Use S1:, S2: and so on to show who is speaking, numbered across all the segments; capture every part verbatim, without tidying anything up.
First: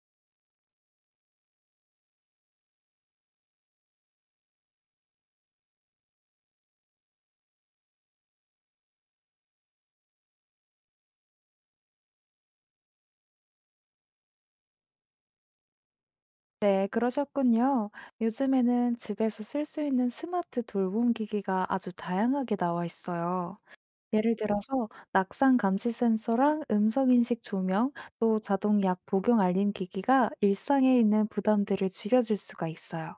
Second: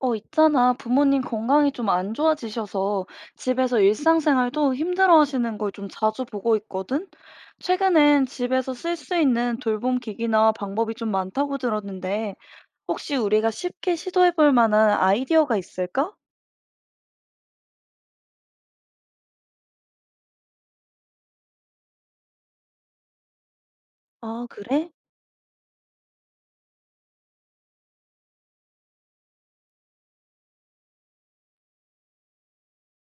S1: 어, 있잖아. 부모님 건강이 좀 안 좋아지셔서 집에서 일상생활도 힘들어 하시는 걸 좀 자주 보고 있거든? 최근엔 집에서 쓸 수 있는 돌봄 기기나 방법이 좀 많다고 들었는데, 혹시 우리가 쉽게 시도해 볼 만한 아이디어가 있을까?
S2: 네, 그러셨군요. 요즘에는 집에서 쓸 수 있는 스마트 돌봄 기기가 아주 다양하게 나와 있어요. 예를
S1: 아,
S2: 들어서
S1: 그래?
S2: 낙상 감지 센서랑 음성 인식 조명, 또 자동 약 복용 알림 기기가 일상에 있는 부담들을 줄여줄 수가 있어요.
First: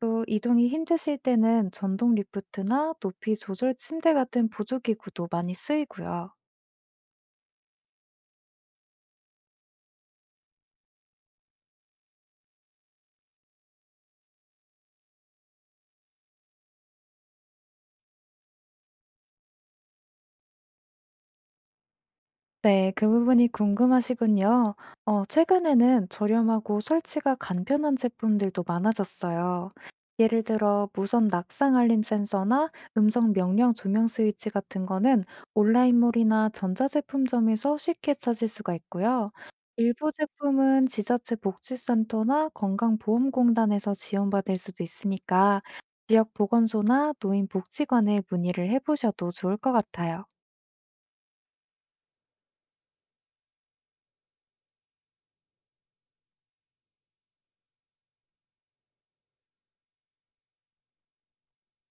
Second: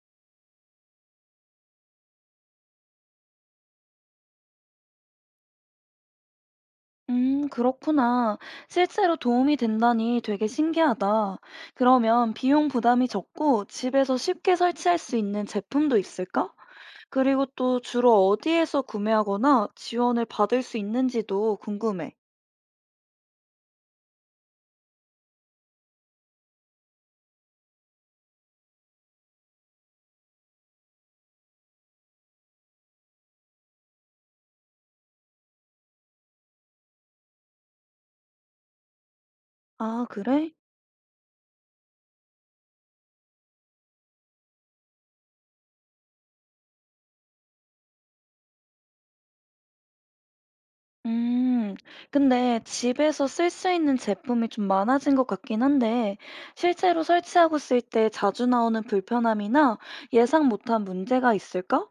S2: 또 이동이 힘드실 때는 전동 리프트나 높이 조절 침대 같은 보조 기구도 많이 쓰이고요.
S1: 음, 그렇구나. 실제로 도움이 된다니 되게 신기하다. 그러면 비용 부담이 적고 집에서 쉽게 설치할 수 있는 제품도 있을까? 그리고 또 주로 어디에서 구매하거나 지원을 받을 수 있는지도 궁금해.
S2: 네, 그 부분이 궁금하시군요. 어, 최근에는 저렴하고 설치가 간편한 제품들도 많아졌어요. 예를 들어, 무선 낙상 알림 센서나 음성 명령 조명 스위치 같은 거는 온라인몰이나 전자제품점에서 쉽게 찾을 수가 있고요.
S1: 아,
S2: 일부
S1: 그래?
S2: 제품은 지자체 복지센터나 건강보험공단에서 지원받을 수도 있으니까 지역 보건소나 노인복지관에 문의를 해보셔도 좋을 것 같아요.
S1: 음, 근데 집에서 쓸 수 있는 제품이 좀 많아진 것 같긴 한데, 실제로 설치하고 쓸 때 자주 나오는 불편함이나 예상 못한 문제가 있을까?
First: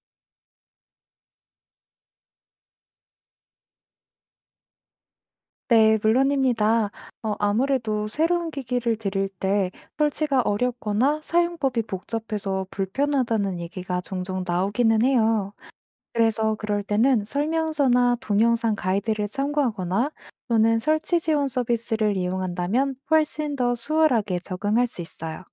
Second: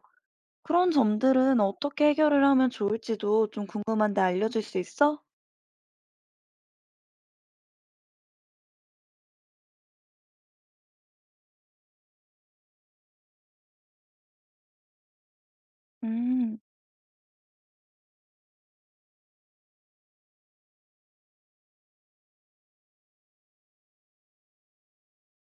S1: 그런 점들은 어떻게 해결을 하면 좋을지도 좀 궁금한데 알려줄 수 있어?
S2: 네, 물론입니다. 어, 아무래도 새로운 기기를 들일 때 설치가 어렵거나 사용법이 복잡해서 불편하다는 얘기가 종종 나오기는 해요. 그래서
S1: 음.
S2: 그럴 때는 설명서나 동영상 가이드를 참고하거나 또는 설치 지원 서비스를 이용한다면 훨씬 더 수월하게 적응할 수 있어요.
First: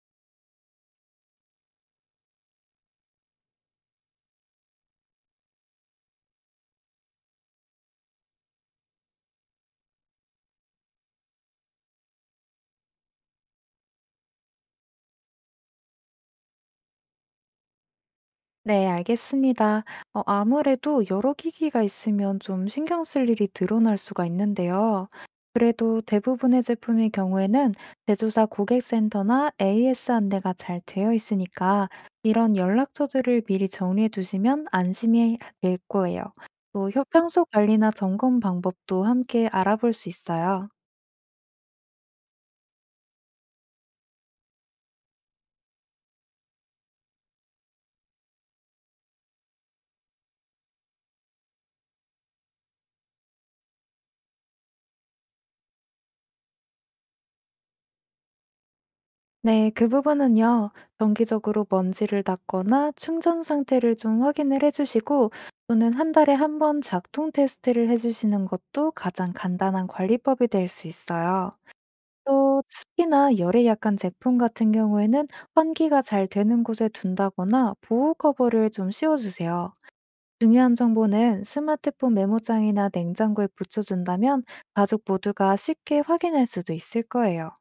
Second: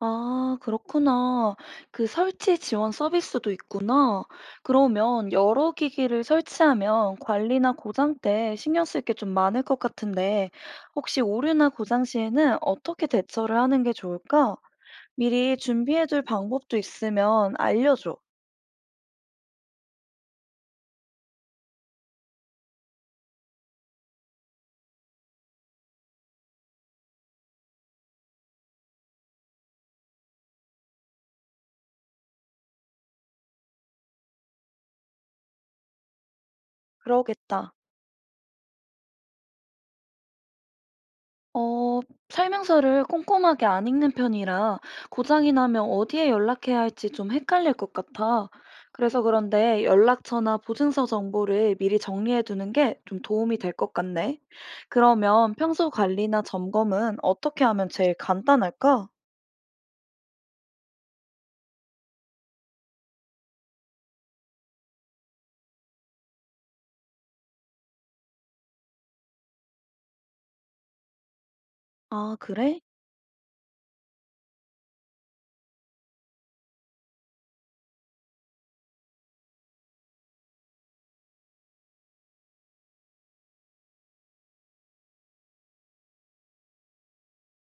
S1: 아, 그렇구나. 그 설치 지원 서비스도 있구나. 그러면 여러 기기를 설치하면 관리나 고장 때 신경 쓸 게 좀 많을 것 같은데, 혹시 오류나 고장 시에는 어떻게 대처를 하는 게 좋을까? 미리 준비해둘 방법도 있으면 알려줘.
S2: 네, 알겠습니다. 어, 아무래도 여러 기기가 있으면 좀 신경 쓸 일이 드러날 수가 있는데요. 그래도 대부분의 제품의 경우에는 제조사 고객센터나 에이에스 안내가 잘 되어 있으니까 이런 연락처들을 미리 정리해 두시면 안심이 될 거예요. 또 평소
S1: 그러겠다.
S2: 관리나 점검 방법도 함께 알아볼 수 있어요.
S1: 어, 설명서를 꼼꼼하게 안 읽는 편이라 고장이 나면 어디에 연락해야 할지 좀 헷갈릴 것 같아. 그래서 그런데 연락처나 보증서 정보를 미리 정리해 두는 게 좀 도움이 될 것 같네. 그러면 평소 관리나 점검은 어떻게 하면 제일 간단할까?
S2: 네, 그 부분은요, 정기적으로 먼지를 닦거나 충전 상태를 좀 확인을 해주시고, 또는 한 달에 한 번 작동 테스트를 해주시는 것도 가장 간단한 관리법이 될 수 있어요.
S1: 아,
S2: 또
S1: 그래?
S2: 습기나 열에 약한 제품 같은 경우에는 환기가 잘 되는 곳에 둔다거나 보호 커버를 좀 씌워주세요. 중요한 정보는 스마트폰 메모장이나 냉장고에 붙여준다면 가족 모두가 쉽게 확인할 수도 있을 거예요.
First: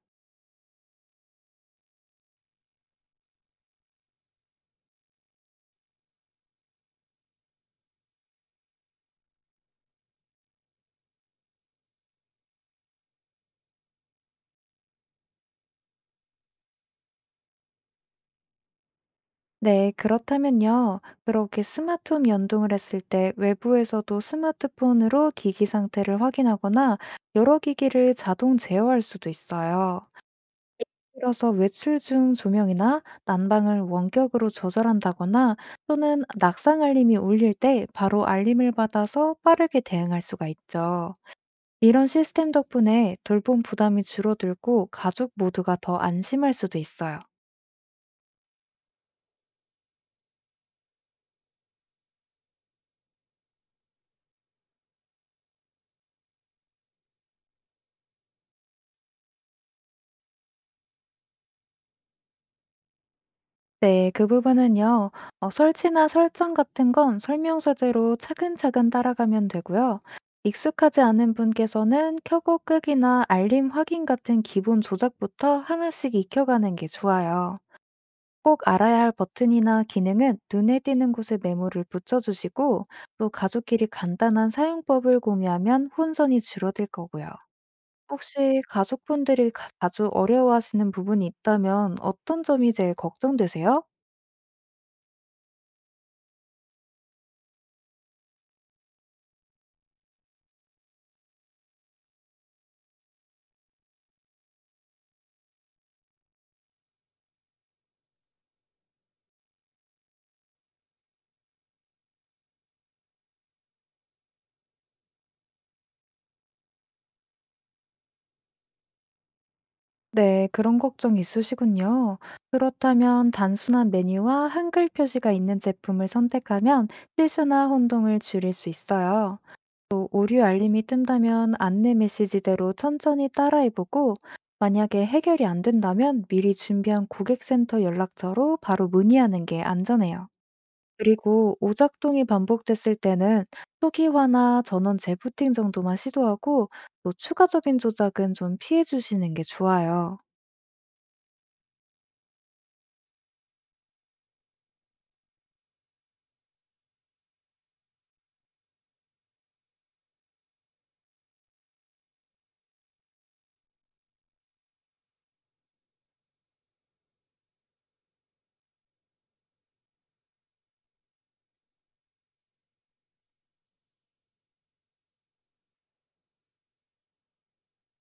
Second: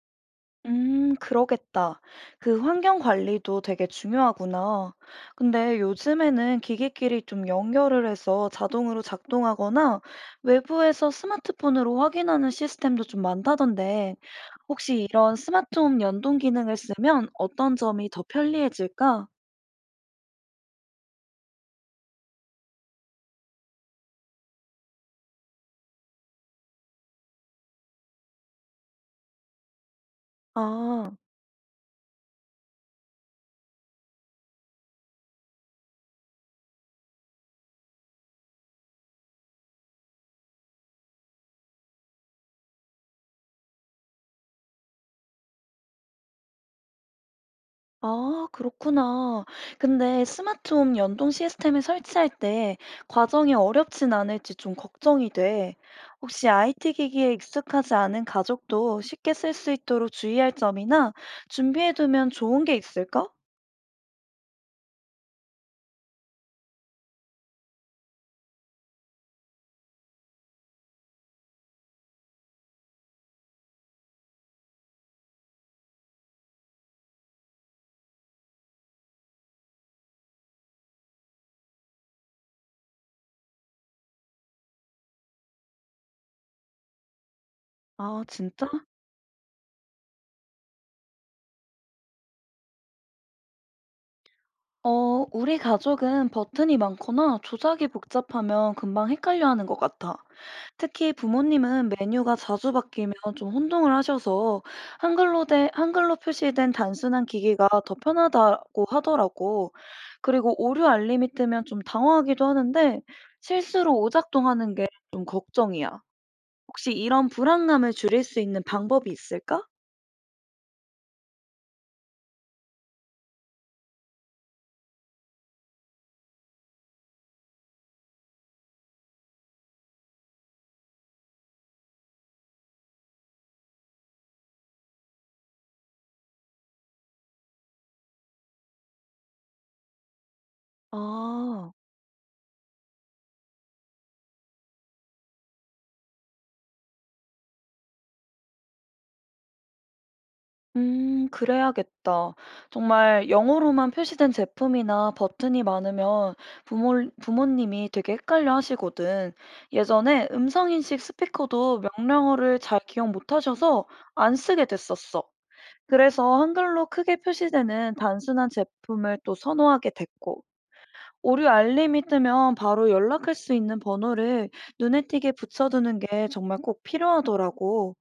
S1: 음, 그러겠다. 그 환경 관리도 되게 중요하구나. 근데 요즘에는 기기끼리 좀 연결을 해서 자동으로 작동하거나 외부에서 스마트폰으로 확인하는 시스템도 좀 많다던데, 혹시 이런 스마트홈 연동 기능을 쓰면 어떤 점이 더 편리해질까?
S2: 네, 그렇다면요. 그렇게 스마트홈 연동을 했을 때 외부에서도 스마트폰으로 기기 상태를 확인하거나 여러 기기를 자동 제어할 수도 있어요.
S1: 아.
S2: 그래서 외출 중 조명이나 난방을 원격으로 조절한다거나 또는 낙상 알림이 울릴 때 바로 알림을 받아서 빠르게 대응할 수가 있죠. 이런 시스템 덕분에 돌봄 부담이 줄어들고 가족 모두가 더 안심할 수도 있어요.
S1: 아, 그렇구나. 근데 스마트홈 연동 시스템을 설치할 때 과정이 어렵진 않을지 좀 걱정이 돼. 혹시 아이티 기기에 익숙하지 않은 가족도 쉽게 쓸 수 있도록 주의할 점이나 준비해두면 좋은 게 있을까?
S2: 네, 그 부분은요, 어, 설치나 설정 같은 건 설명서대로 차근차근 따라가면 되고요. 익숙하지 않은 분께서는 켜고 끄기나 알림 확인 같은 기본 조작부터 하나씩 익혀가는 게 좋아요. 꼭 알아야 할 버튼이나 기능은 눈에 띄는 곳에 메모를 붙여주시고, 또 가족끼리 간단한 사용법을 공유하면 혼선이 줄어들 거고요.
S1: 아,
S2: 혹시
S1: 진짜?
S2: 가족분들이 가- 자주 어려워하시는 부분이 있다면 어떤 점이 제일 걱정되세요?
S1: 어, 우리 가족은 버튼이 많거나 조작이 복잡하면 금방 헷갈려 하는 것 같아. 특히 부모님은 메뉴가 자주 바뀌면 좀 혼동을 하셔서 한글로 된, 한글로 표시된 단순한 기기가 더 편하다고 하더라고. 그리고 오류 알림이 뜨면 좀 당황하기도 하는데 실수로 오작동하는 게 좀 걱정이야. 혹시 이런 불안감을 줄일 수 있는 방법이 있을까?
S2: 네, 그런 걱정 있으시군요. 그렇다면 단순한 메뉴와 한글 표시가 있는 제품을 선택하면 실수나 혼동을 줄일 수 있어요. 또 오류 알림이 뜬다면 안내 메시지대로 천천히 따라해보고 만약에 해결이 안 된다면 미리 준비한 고객센터 연락처로 바로 문의하는 게 안전해요. 그리고
S1: 아.
S2: 오작동이 반복됐을 때는 초기화나 전원 재부팅 정도만 시도하고 또 추가적인 조작은 좀 피해 주시는 게 좋아요.
S1: 음, 그래야겠다. 정말 영어로만 표시된 제품이나 버튼이 많으면 부모, 부모님이 되게 헷갈려 하시거든. 예전에 음성인식 스피커도 명령어를 잘 기억 못 하셔서 안 쓰게 됐었어. 그래서 한글로 크게 표시되는 단순한 제품을 또 선호하게 됐고, 오류 알림이 뜨면 바로 연락할 수 있는 번호를 눈에 띄게 붙여두는 게 정말 꼭 필요하더라고.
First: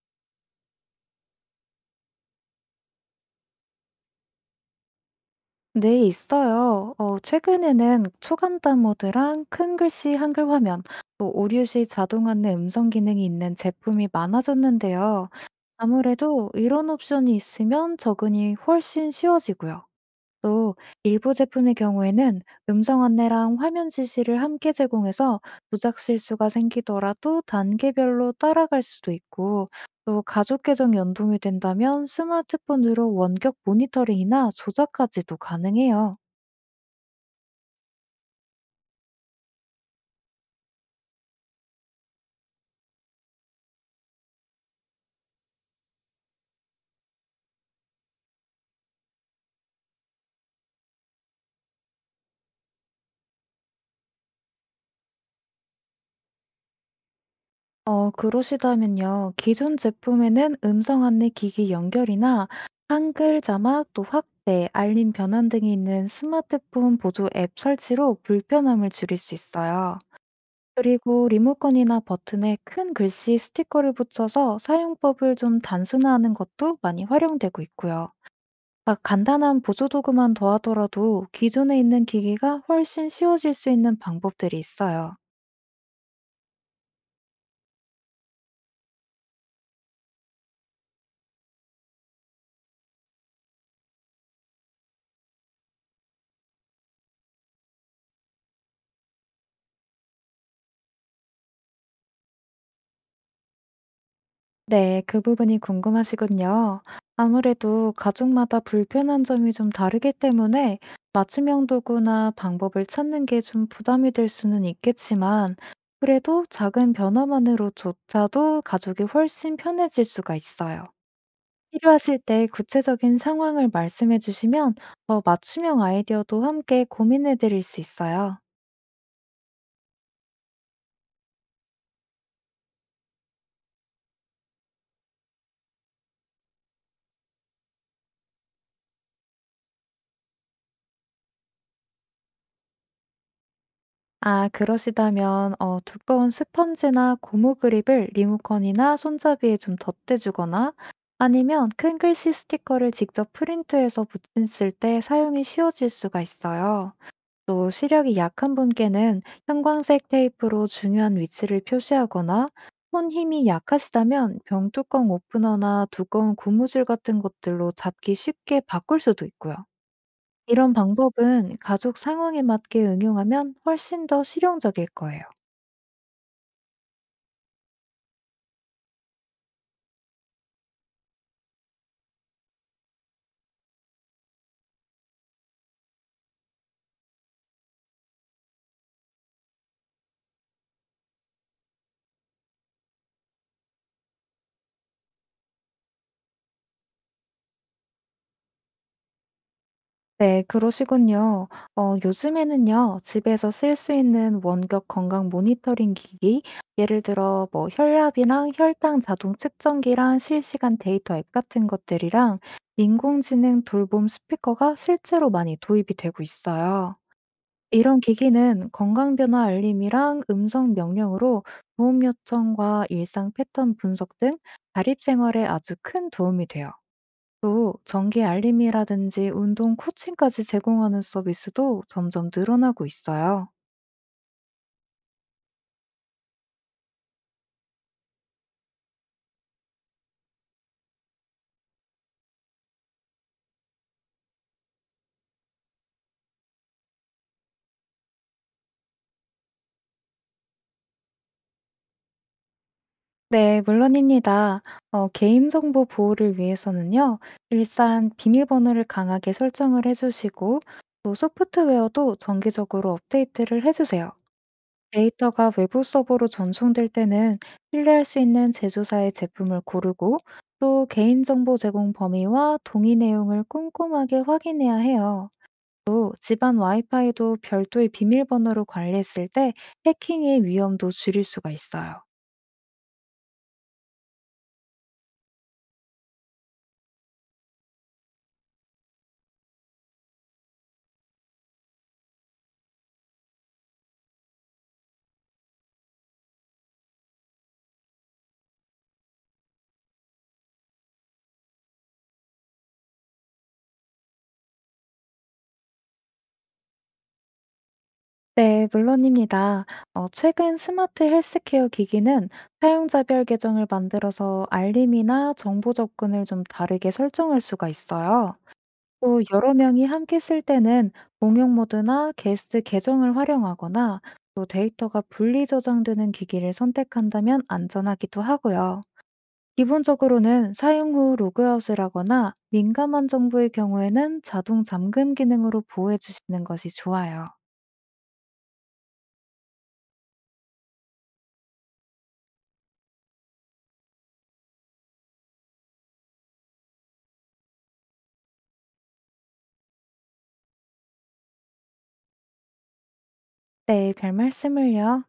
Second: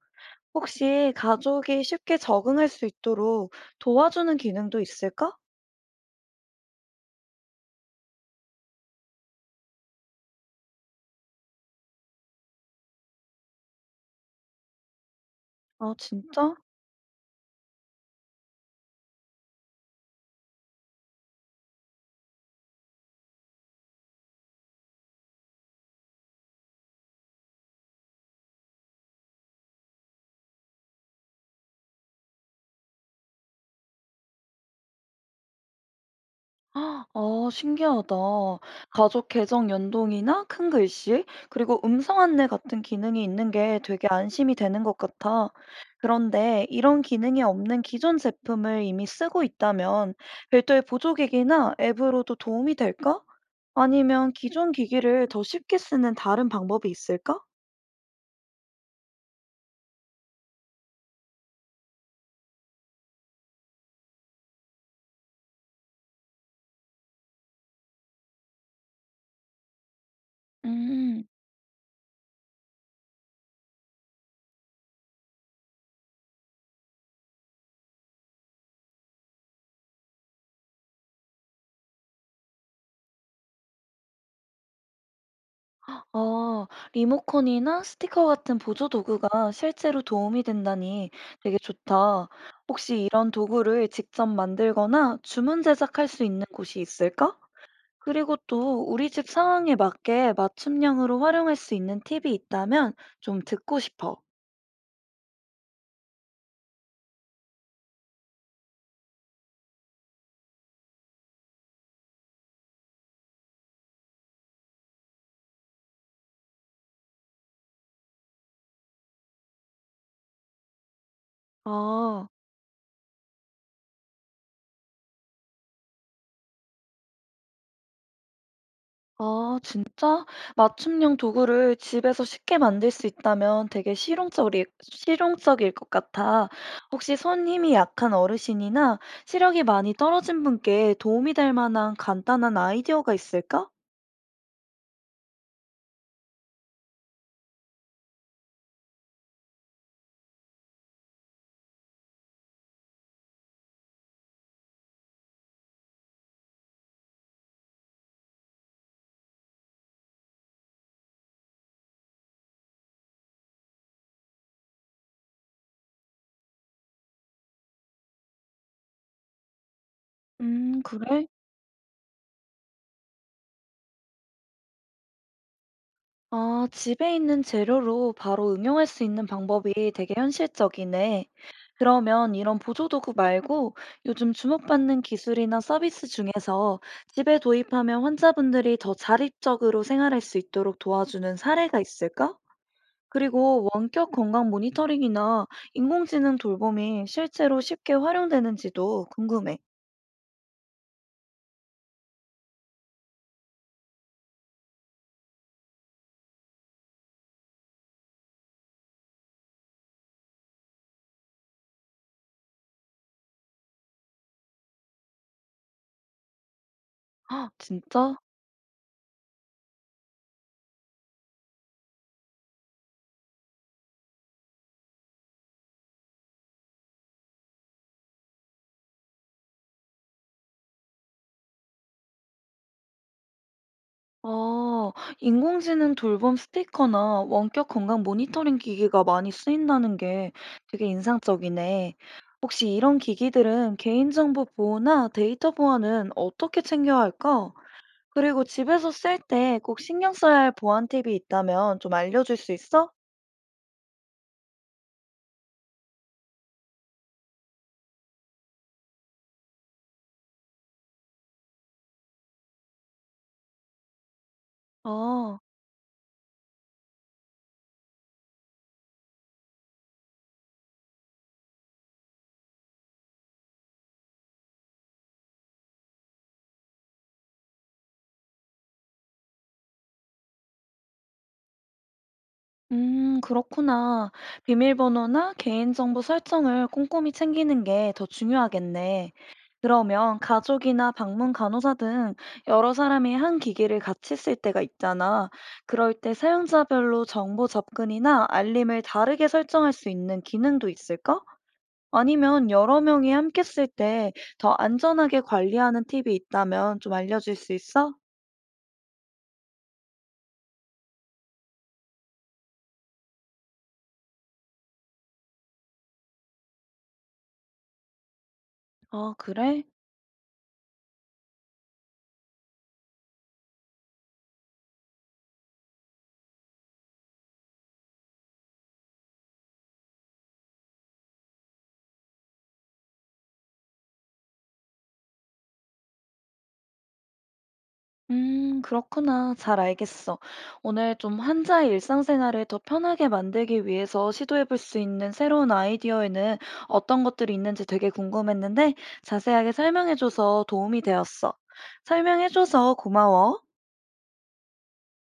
S1: 혹시 가족이 쉽게 적응할 수 있도록 도와주는 기능도 있을까?
S2: 네, 있어요. 어, 최근에는 초간 단어들랑 큰 글씨 한글 화면, 또 오류 시 자동 안내 음성 기능이 있는 제품이 많아졌는데요.
S1: 아,
S2: 아무래도
S1: 진짜?
S2: 이런 옵션이 있으면 적응이 훨씬 쉬워지고요. 또 일부 제품의 경우에는 음성 안내랑 화면 지시를 함께 제공해서 조작 실수가 생기더라도 단계별로 따라갈 수도 있고, 또 가족 계정 연동이 된다면 스마트폰으로 원격 모니터링이나 조작까지도 가능해요.
S1: 아, 신기하다. 가족 계정 연동이나 큰 글씨, 그리고 음성 안내 같은 기능이 있는 게 되게 안심이 되는 것 같아. 그런데 이런 기능이 없는 기존 제품을 이미 쓰고 있다면 별도의 보조기기나 앱으로도 도움이 될까? 아니면 기존 기기를 더 쉽게 쓰는 다른 방법이 있을까?
S2: 어 그러시다면요. 기존 제품에는 음성 안내 기기 연결이나 한글 자막 또 확대, 알림 변환 등이 있는 스마트폰 보조 앱 설치로 불편함을 줄일 수 있어요.
S1: 음.
S2: 그리고 리모컨이나 버튼에 큰 글씨 스티커를 붙여서 사용법을 좀 단순화하는 것도 많이 활용되고 있고요. 막 간단한 보조 도구만 더하더라도 기존에 있는 기기가 훨씬 쉬워질 수 있는 방법들이 있어요.
S1: 아, 리모컨이나 스티커 같은 보조 도구가 실제로 도움이 된다니 되게 좋다. 혹시 이런 도구를 직접 만들거나 주문 제작할 수 있는 곳이 있을까? 그리고 또 우리 집 상황에 맞게 맞춤형으로 활용할 수 있는 팁이 있다면 좀 듣고 싶어.
S2: 네, 그 부분이 궁금하시군요. 아무래도 가족마다 불편한 점이 좀 다르기 때문에 맞춤형 도구나 방법을 찾는 게 좀 부담이 될 수는 있겠지만, 그래도 작은 변화만으로조차도 가족이 훨씬 편해질 수가 있어요. 필요하실
S1: 아.
S2: 때 구체적인 상황을 말씀해 주시면 어, 맞춤형 아이디어도 함께 고민해 드릴 수 있어요.
S1: 아 진짜? 맞춤형 도구를 집에서 쉽게 만들 수 있다면 되게 실용적일 실용적일 것 같아. 혹시 손 힘이 약한 어르신이나 시력이 많이 떨어진 분께 도움이 될 만한 간단한 아이디어가 있을까?
S2: 아, 그러시다면 어, 두꺼운 스펀지나 고무 그립을 리모컨이나 손잡이에 좀 덧대주거나 아니면 큰 글씨 스티커를 직접 프린트해서 붙였을 때 사용이 쉬워질 수가 있어요. 또 시력이 약한 분께는 형광색 테이프로 중요한 위치를 표시하거나 손 힘이 약하시다면 병뚜껑 오프너나 두꺼운 고무줄 같은 것들로 잡기 쉽게 바꿀 수도 있고요. 이런
S1: 음, 그래.
S2: 방법은 가족 상황에 맞게 응용하면 훨씬 더 실용적일 거예요.
S1: 아, 집에 있는 재료로 바로 응용할 수 있는 방법이 되게 현실적이네. 그러면 이런 보조도구 말고 요즘 주목받는 기술이나 서비스 중에서 집에 도입하면 환자분들이 더 자립적으로 생활할 수 있도록 도와주는 사례가 있을까? 그리고 원격 건강 모니터링이나 인공지능 돌봄이 실제로 쉽게 활용되는지도 궁금해.
S2: 네, 그러시군요. 어, 요즘에는요, 집에서 쓸 수 있는 원격 건강 모니터링 기기, 예를 들어 뭐 혈압이랑 혈당 자동 측정기랑 실시간 데이터 앱 같은 것들이랑 인공지능 돌봄 스피커가 실제로 많이 도입이 되고 있어요.
S1: 아,
S2: 이런
S1: 진짜?
S2: 기기는 건강 변화 알림이랑 음성 명령으로 보험 요청과 일상 패턴 분석 등 자립 생활에 아주 큰 도움이 돼요. 또 정기 알림이라든지 운동 코칭까지 제공하는 서비스도 점점 늘어나고 있어요.
S1: 아, 인공지능 돌봄 스티커나 원격 건강 모니터링 기기가 많이 쓰인다는 게 되게 인상적이네. 혹시 이런 기기들은 개인정보 보호나 데이터 보안은 어떻게 챙겨야 할까? 그리고 집에서 쓸 때 꼭 신경 써야 할 보안 팁이 있다면 좀 알려줄 수 있어?
S2: 네, 물론입니다. 어, 개인정보 보호를 위해서는요, 일단 비밀번호를 강하게 설정을 해주시고, 또 소프트웨어도 정기적으로 업데이트를 해주세요.
S1: 아.
S2: 데이터가 외부 서버로 전송될 때는 신뢰할 수 있는 제조사의 제품을 고르고 또 개인정보 제공 범위와 동의 내용을 꼼꼼하게 확인해야 해요. 또 집안 와이파이도 별도의 비밀번호로 관리했을 때 해킹의 위험도 줄일 수가 있어요.
S1: 음, 그렇구나. 비밀번호나 개인정보 설정을 꼼꼼히 챙기는 게 더 중요하겠네. 그러면 가족이나 방문 간호사 등 여러 사람이 한 기기를 같이 쓸 때가 있잖아. 그럴 때 사용자별로 정보 접근이나 알림을 다르게 설정할 수 있는 기능도 있을까? 아니면 여러 명이 함께 쓸 때 더 안전하게 관리하는 팁이 있다면 좀 알려줄 수 있어?
S2: 네, 물론입니다. 어, 최근 스마트 헬스케어 기기는 사용자별 계정을 만들어서 알림이나 정보 접근을 좀 다르게 설정할 수가 있어요.
S1: 아,
S2: 또 여러
S1: 그래?
S2: 명이 함께 쓸 때는 공용 모드나 게스트 계정을 활용하거나 또 데이터가 분리 저장되는 기기를 선택한다면 안전하기도 하고요. 기본적으로는 사용 후 로그아웃을 하거나 민감한 정보의 경우에는 자동 잠금 기능으로 보호해 주시는 것이 좋아요.
S1: 음, 그렇구나. 잘 알겠어. 오늘 좀 환자의 일상생활을 더 편하게 만들기 위해서 시도해 볼 수 있는 새로운 아이디어에는 어떤 것들이 있는지 되게 궁금했는데 자세하게 설명해줘서 도움이 되었어. 설명해줘서 고마워.
S2: 네, 별 말씀을요.